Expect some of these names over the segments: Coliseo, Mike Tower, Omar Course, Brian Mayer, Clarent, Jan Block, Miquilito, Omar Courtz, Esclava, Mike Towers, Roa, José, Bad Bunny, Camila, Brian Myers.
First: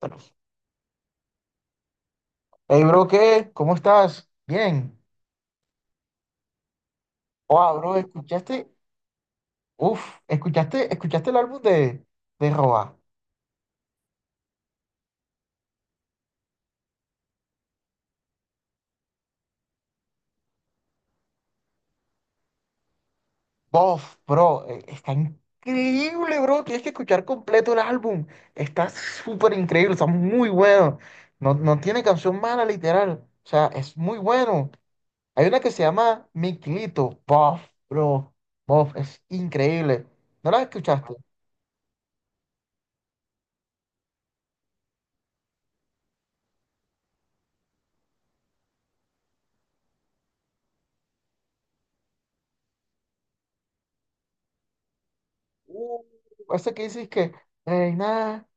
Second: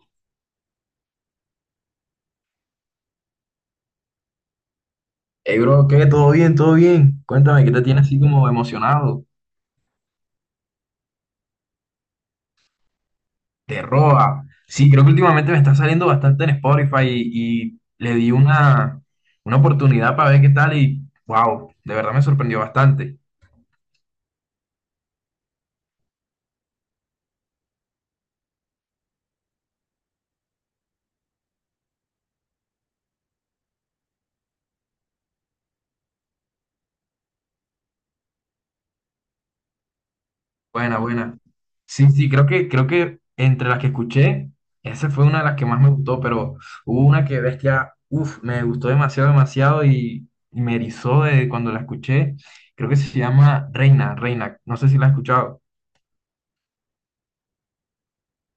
Bueno, hey, bro, ¿qué? ¿Cómo estás? Bien. Hey, bro, ¿qué? ¿Todo bien? ¿Todo bien? Cuéntame, ¿qué Wow, te bro, tiene así como ¿escuchaste? emocionado? Uf, ¿escuchaste, escuchaste el álbum de Roa? ¿Te roba? Sí, creo que últimamente me está saliendo bastante en Spotify y le di una oportunidad para ver qué tal y wow, de verdad me sorprendió bastante. Bof, bro, está increíble, bro. Tienes que escuchar completo el álbum. Está súper increíble, está muy bueno. No, no tiene canción mala, literal. O sea, es muy bueno. Hay una que se llama Miquilito. Bof, bro. Bof, es increíble. ¿No la Buena, escuchaste? buena. Sí, sí, creo que entre las que escuché, esa fue una de las que más me gustó, pero hubo una que bestia, me gustó demasiado, demasiado y me erizó de cuando la escuché. Creo que se llama Reina, Reina, no sé si la has escuchado. Uh, Ese que dices que, hey nada,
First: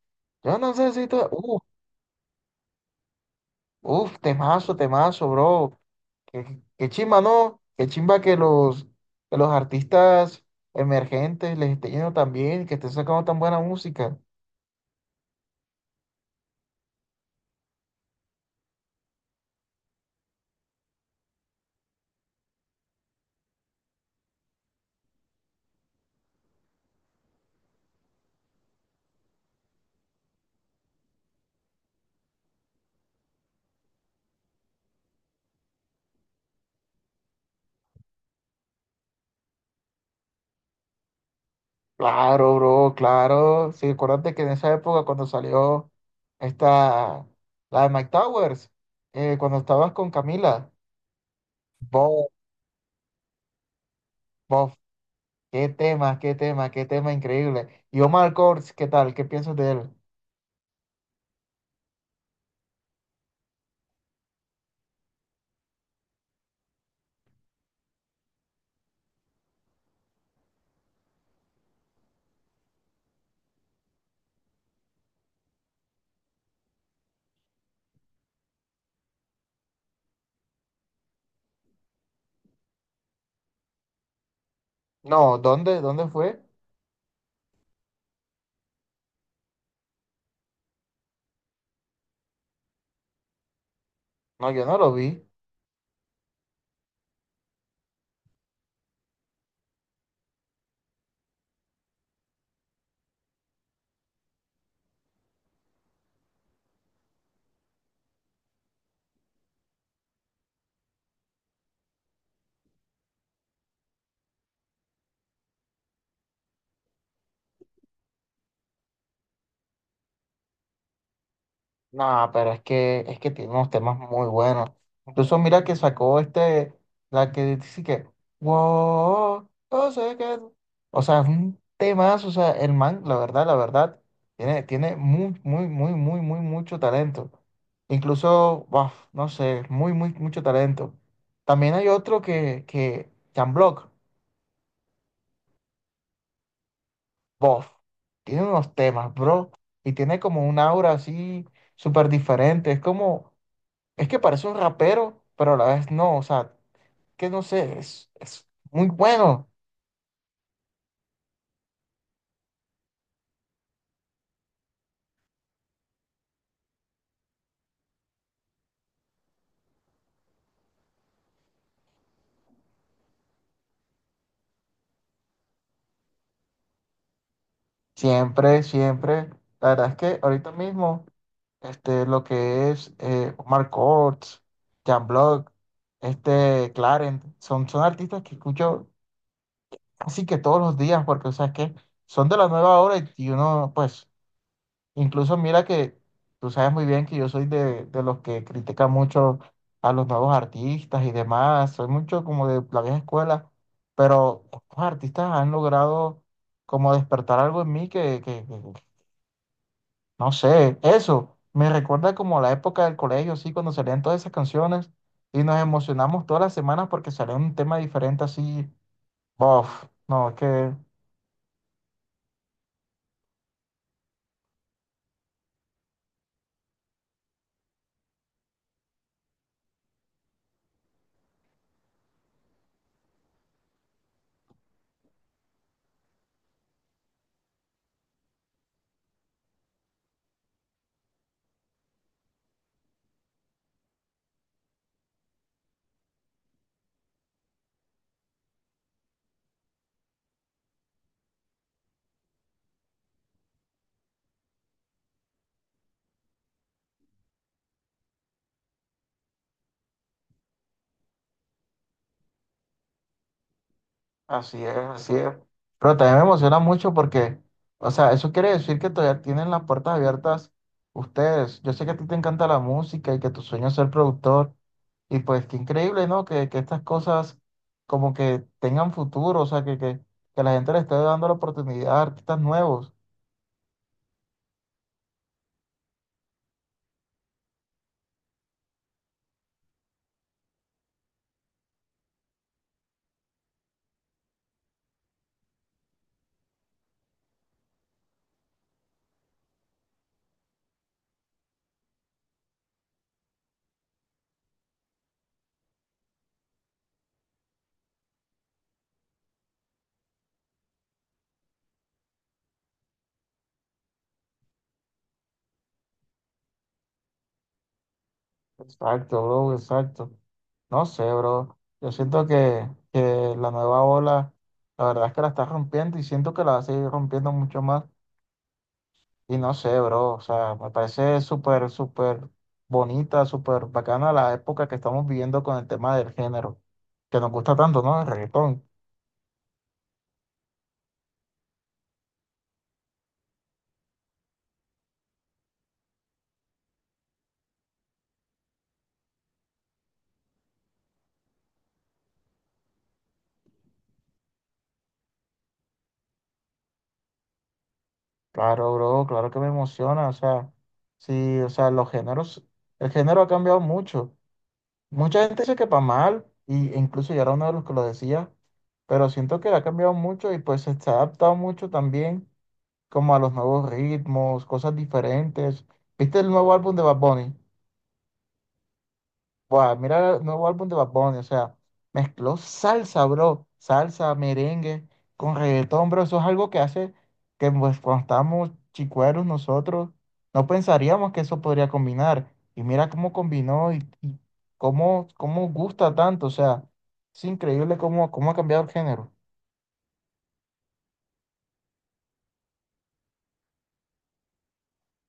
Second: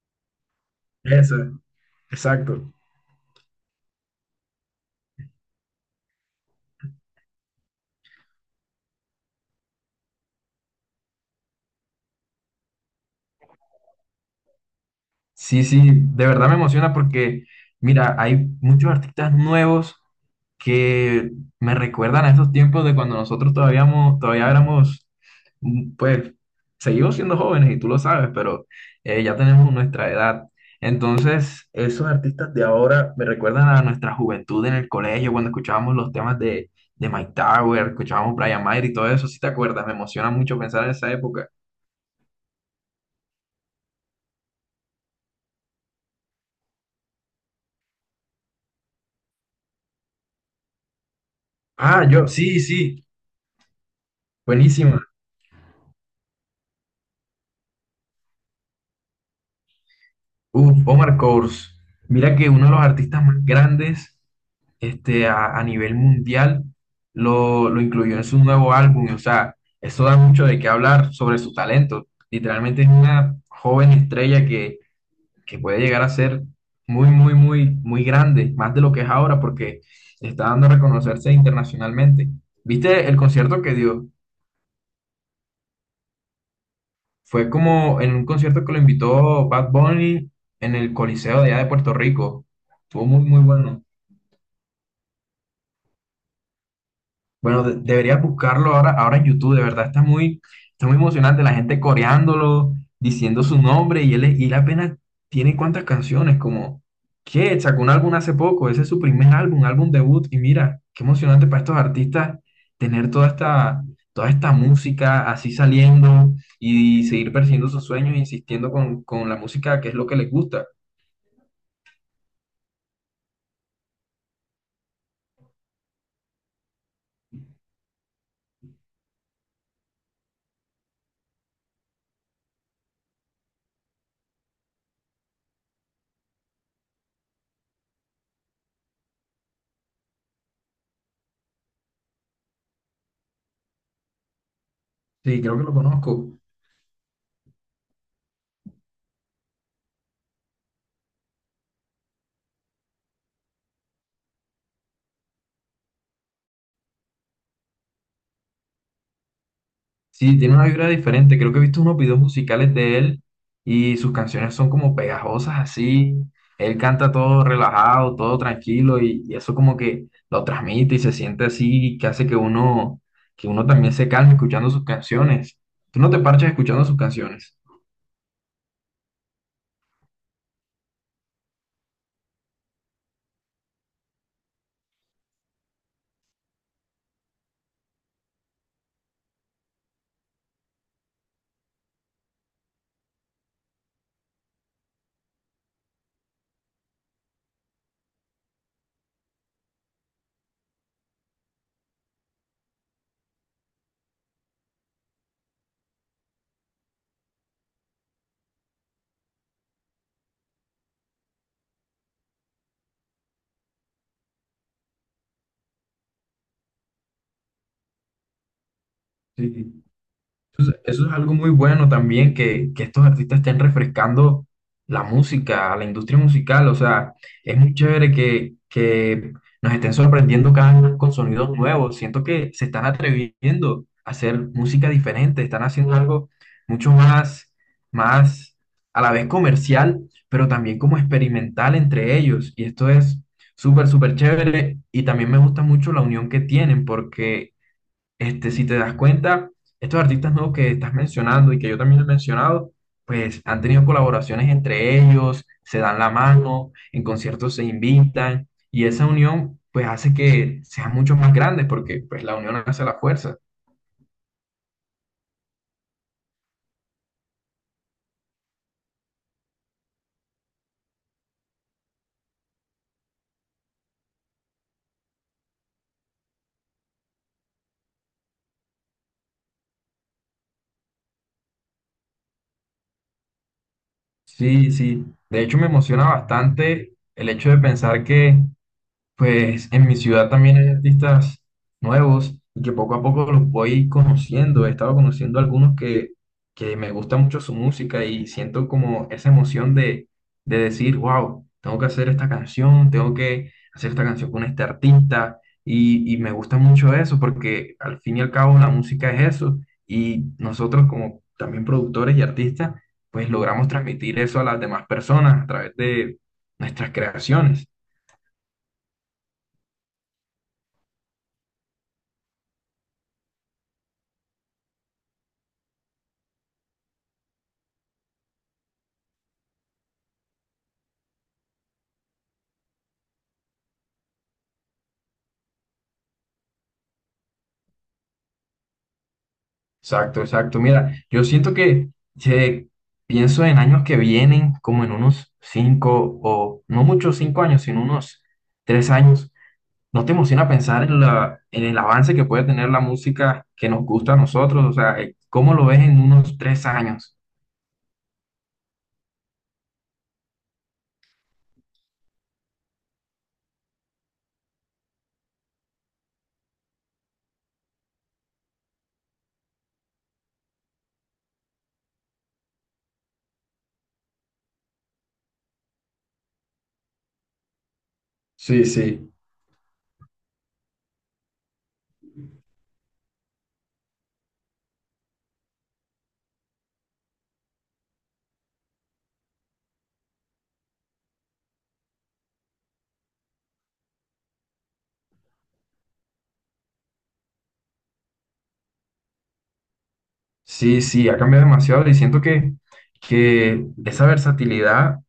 yo no sé si Esa. Exacto. uf, temazo, temazo, bro. Qué, qué chimba, ¿no? Qué chimba que los artistas emergentes les esté yendo tan bien, que estén sacando tan buena música. Sí, sí, de verdad me emociona porque, mira, hay muchos artistas nuevos que me recuerdan a esos tiempos de cuando nosotros todavía, todavía éramos, pues, seguimos siendo jóvenes y tú lo sabes, pero ya tenemos nuestra edad. Entonces, esos artistas de ahora me recuerdan a nuestra juventud en el colegio, cuando escuchábamos los temas de Mike Tower, escuchábamos Brian Mayer y todo eso, si te acuerdas. Me emociona mucho pensar en esa época. Claro, bro, claro. Sí, acuérdate que en esa época cuando salió esta, la de Mike Towers, cuando estabas con Camila, Ah, yo, bof, sí, sí, bof, buenísimo. qué tema, qué tema, qué tema increíble. Y Omar Courtz, ¿qué tal? ¿Qué piensas de él? Uf, Omar Course. Mira que uno de los artistas más grandes a nivel mundial lo incluyó en su nuevo álbum. O sea, eso da mucho de qué hablar sobre su talento. Literalmente es una joven estrella que puede llegar a ser muy, muy, muy, muy grande, más de lo que es ahora, porque está dando a reconocerse internacionalmente. ¿Viste el concierto que dio? No, ¿dónde? ¿Dónde fue? Fue como en un concierto que lo invitó Bad Bunny en el Coliseo de allá de Puerto Rico. Estuvo muy, muy bueno. No, yo no lo vi. Bueno, deberías buscarlo ahora, ahora en YouTube, de verdad está muy emocionante, la gente coreándolo, diciendo su nombre y él apenas tiene cuántas canciones, como, ¿qué? Sacó un álbum hace poco, ese es su primer álbum, álbum debut, y mira, qué emocionante para estos artistas tener toda esta música así saliendo y seguir persiguiendo sus sueños, e insistiendo con la música que es lo que les gusta. No, pero es que tiene unos temas muy buenos. Incluso mira que sacó este, la que dice que, wow, no sé qué. O sea, es un temazo, o sea, el man, la verdad, tiene, tiene muy, muy, muy, muy, muy, mucho talento. Incluso, buf, no sé, muy, muy, mucho talento. También hay otro que, Jan Block. Sí, creo que lo conozco. Bof, tiene unos temas, bro, y tiene como un aura así súper diferente. Es como, es que parece un rapero, pero a la vez no, o sea, que no sé, es muy bueno. Sí, tiene una vibra diferente. Creo que he visto unos videos musicales de él y sus canciones son como pegajosas así. Él canta todo relajado, todo tranquilo y eso como que lo transmite y se siente así que hace que uno también se calme escuchando sus canciones. ¿Tú no te parches escuchando sus canciones? Siempre, siempre. La verdad es que ahorita mismo, este, lo que es Omar Courtz, Jan Block, este, Clarent, son, son artistas que escucho así que todos los días, porque, o sea, es que son de la nueva hora y uno, pues incluso mira que tú sabes muy bien que yo soy de los que critican mucho a los nuevos artistas y demás, soy mucho como de la vieja escuela, pero estos artistas han logrado como despertar algo en mí que, no sé, eso me recuerda como la época del colegio, sí, cuando salían todas esas canciones y nos emocionamos todas las semanas porque salía un tema diferente así, Sí. bof, no, es que Eso es algo muy bueno también, que estos artistas estén refrescando la música, la industria musical. O sea, es muy chévere que nos estén sorprendiendo cada vez con sonidos nuevos. Siento que se están atreviendo a hacer música diferente, están haciendo algo mucho más, más a la vez comercial, pero también como experimental entre ellos. Y esto es súper, súper chévere. Y también me gusta mucho la unión que tienen, porque si te das cuenta, estos artistas nuevos que estás mencionando y que yo también he mencionado, pues han tenido colaboraciones entre ellos, se dan la mano, en conciertos se invitan y esa unión pues hace que sean mucho más grandes porque pues la unión hace la fuerza. así es, así es. Pero también me emociona mucho porque, o sea, eso quiere decir que todavía tienen las puertas abiertas ustedes. Yo sé que a ti te encanta la música y que tu sueño es ser productor. Y pues qué increíble, ¿no? Que estas cosas como que tengan futuro, o sea, que la gente le esté dando la oportunidad a artistas nuevos. Sí, sí. De hecho me emociona bastante el hecho de pensar que pues en mi ciudad también hay artistas nuevos y que poco a poco los voy conociendo. He estado conociendo algunos que me gusta mucho su música y siento como esa emoción de decir, wow, tengo que hacer esta canción, tengo que hacer esta canción con este artista. Y me gusta mucho eso porque al fin y al cabo la música es eso. Y nosotros como también productores y artistas, pues logramos transmitir eso a las demás personas a través de nuestras creaciones. Exacto, bro, exacto. No sé, bro. Yo siento que la nueva ola, la verdad es que la está rompiendo y siento que la va a seguir rompiendo mucho más. Y no sé, bro, o sea, me parece súper, súper bonita, súper bacana la época que estamos viviendo con el tema del género, que nos gusta tanto, ¿no? El reggaetón. Exacto, exacto. Mira, yo siento que si pienso en años que vienen, como en unos 5 o no muchos 5 años, sino unos 3 años, ¿no te emociona pensar en la, en el avance que puede tener la música que nos gusta a nosotros? O sea, ¿cómo lo ves en unos 3 años? Claro, bro, claro que me emociona, o sea, sí, o sea, los géneros, el género ha cambiado mucho. Mucha gente dice que para mal, y, e incluso yo era uno de los que lo decía, pero siento que ha cambiado mucho y pues se ha adaptado mucho también como a los nuevos ritmos, cosas diferentes. ¿Viste el nuevo álbum de Bad Bunny? Sí, sí. Buah, mira el nuevo álbum de Bad Bunny, o sea, mezcló salsa, bro, salsa, merengue, con reggaetón, bro, eso es algo que hace que pues, cuando estábamos chicueros nosotros, no pensaríamos que eso podría combinar, y mira cómo combinó y cómo, cómo gusta tanto, o sea, es increíble cómo, cómo ha cambiado el género. Sí, sí, ha cambiado demasiado y siento que esa versatilidad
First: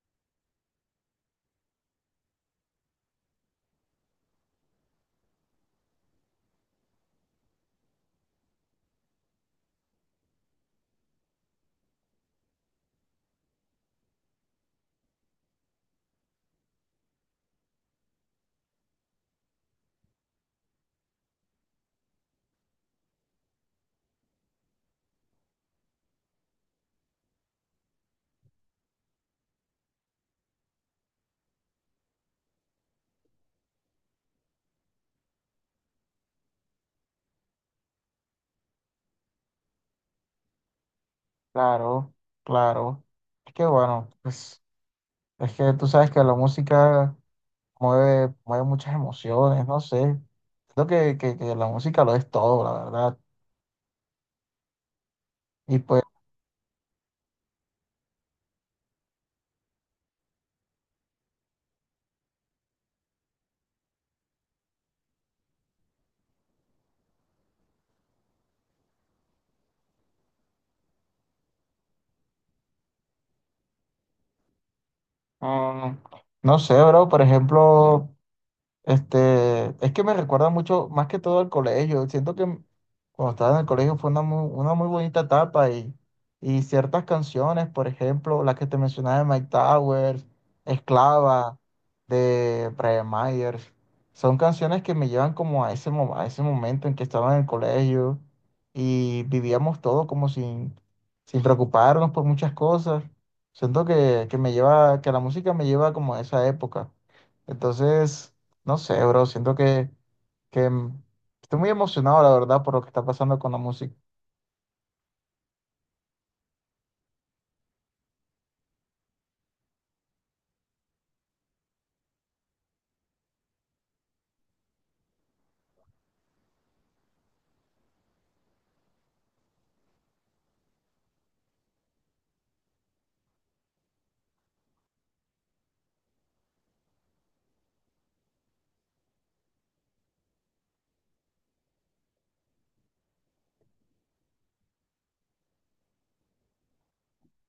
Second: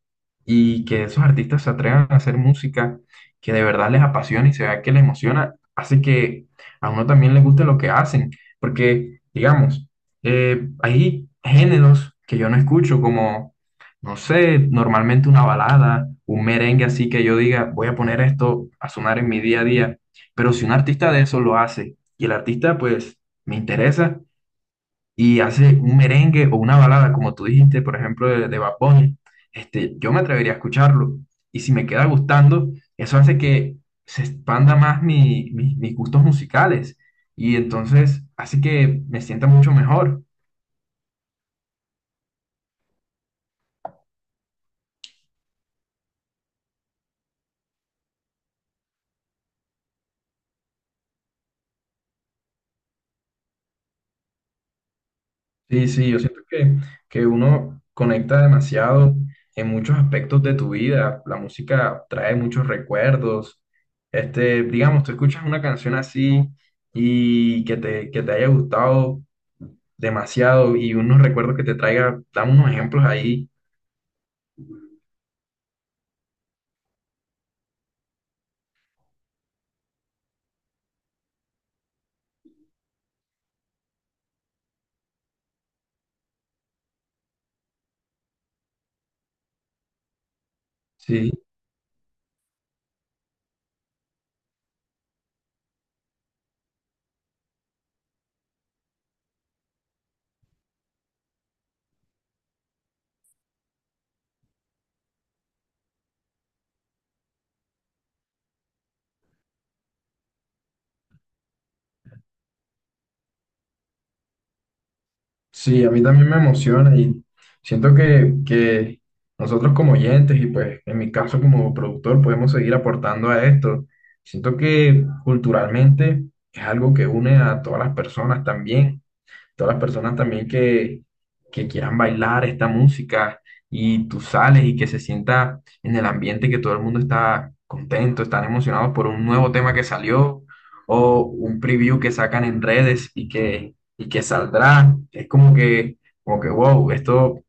y que esos artistas se atrevan a hacer música que de verdad les apasiona y se vea que les emociona, hace que a uno también le guste lo que hacen, porque, digamos, hay géneros que yo no escucho como, no sé, normalmente una balada, un merengue así que yo diga, voy a poner esto a sonar en mi día a día, pero si un artista de eso lo hace y el artista pues me interesa y hace un merengue o una balada, como tú dijiste, por ejemplo, de Bad Bunny, yo me atrevería a escucharlo. Y si me queda gustando, eso hace que se expanda más mis gustos musicales. Y entonces hace que me sienta mucho mejor. Claro, claro, es que bueno, pues, es que tú sabes que la música mueve, mueve muchas emociones, no sé. Creo que la música lo es todo, la verdad. Y Sí, pues, sí, yo siento que uno conecta demasiado en muchos aspectos de tu vida. La música trae muchos recuerdos. Digamos, tú escuchas una canción así y que te haya gustado demasiado y unos recuerdos que te traiga, dame unos ejemplos ahí. mm, no sé, bro, por ejemplo. Este, es que me recuerda mucho, más que todo al colegio. Siento que cuando estaba en el colegio fue una muy bonita etapa y ciertas canciones, por ejemplo, las que te mencionaba de Mike Towers, Sí, Esclava, de Brian Myers, son canciones que me llevan como a ese, a ese momento en que estaba en el colegio y vivíamos todo como sin, sin preocuparnos por muchas cosas. Siento que me lleva, que la música me lleva como a esa época. Entonces... No sé, bro, siento que mm, estoy muy emocionado, la verdad, por lo que está pasando con la música. sí, a mí también me emociona y siento que nosotros como oyentes y pues en mi caso como productor podemos seguir aportando a esto. Siento que culturalmente es algo que une a todas las personas también. Todas las personas también que quieran bailar esta música y tú sales y que se sienta en el ambiente que todo el mundo está contento, están emocionados por un nuevo tema que salió o un preview que sacan en redes y que saldrá. Es como que, wow, esto,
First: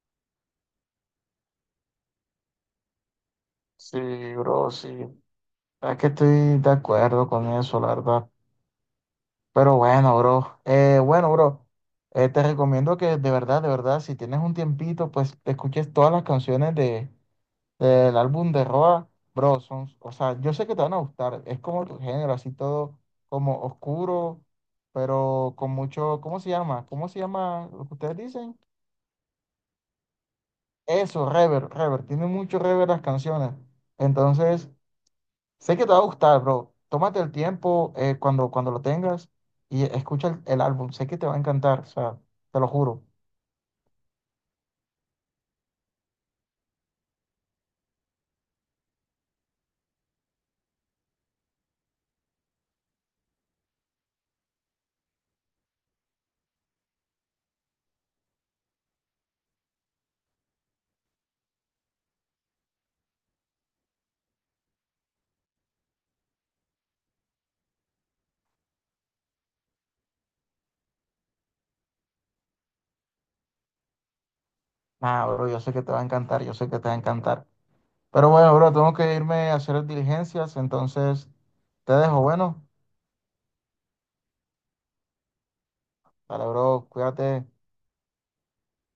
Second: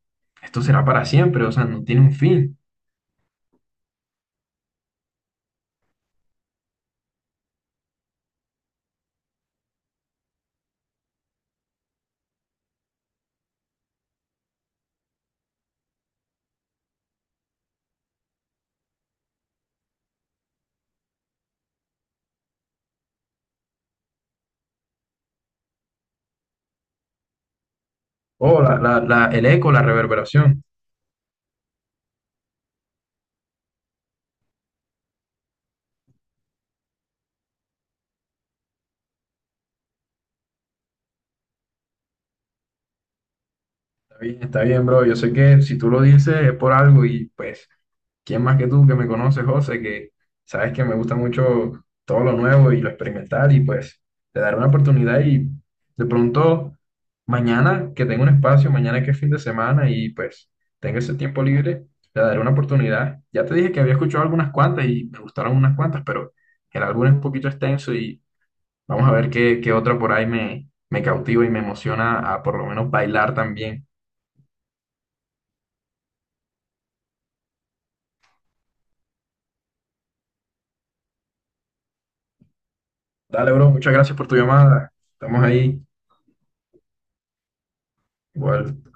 esto será para siempre, o sea, no tiene un fin. Sí, bro, sí. Es que estoy de acuerdo con eso, la verdad. Pero bueno, bro. Bueno, bro. Te recomiendo que de verdad, si tienes un tiempito, pues te escuches todas las canciones de, del álbum de Roa, bro. Son, o sea, yo sé que te van a gustar. Es como tu género, así todo como oscuro, pero con mucho, ¿cómo se llama? ¿Cómo se llama lo que ustedes dicen? O la, el eco, la reverberación. Eso, reverb, reverb. Tiene mucho reverb las canciones. Entonces, sé que te va a gustar, bro. Tómate el tiempo cuando, cuando lo tengas y escucha el álbum. Sé que te va a encantar, o sea, te lo juro. Está bien, bro. Yo sé que si tú lo dices es por algo y pues, ¿quién más que tú que me conoces, José, que sabes que me gusta mucho todo lo nuevo y lo experimental? Y pues te daré una oportunidad y de pronto mañana que tengo un espacio, mañana que es fin de semana y pues tengo ese tiempo libre, le daré una oportunidad. Ya te dije que había escuchado algunas cuantas y me gustaron unas cuantas, pero el álbum es un poquito extenso y vamos a ver qué, qué otra por ahí me, me cautiva y me emociona a por lo menos bailar también. Nah, bro, yo sé que te va a encantar, yo sé que te va a encantar. Pero bueno, bro, tengo que irme a hacer diligencias, entonces te dejo. Bueno, Dale, bro, muchas gracias por tu llamada. Estamos ahí. para bro, cuídate. Igual.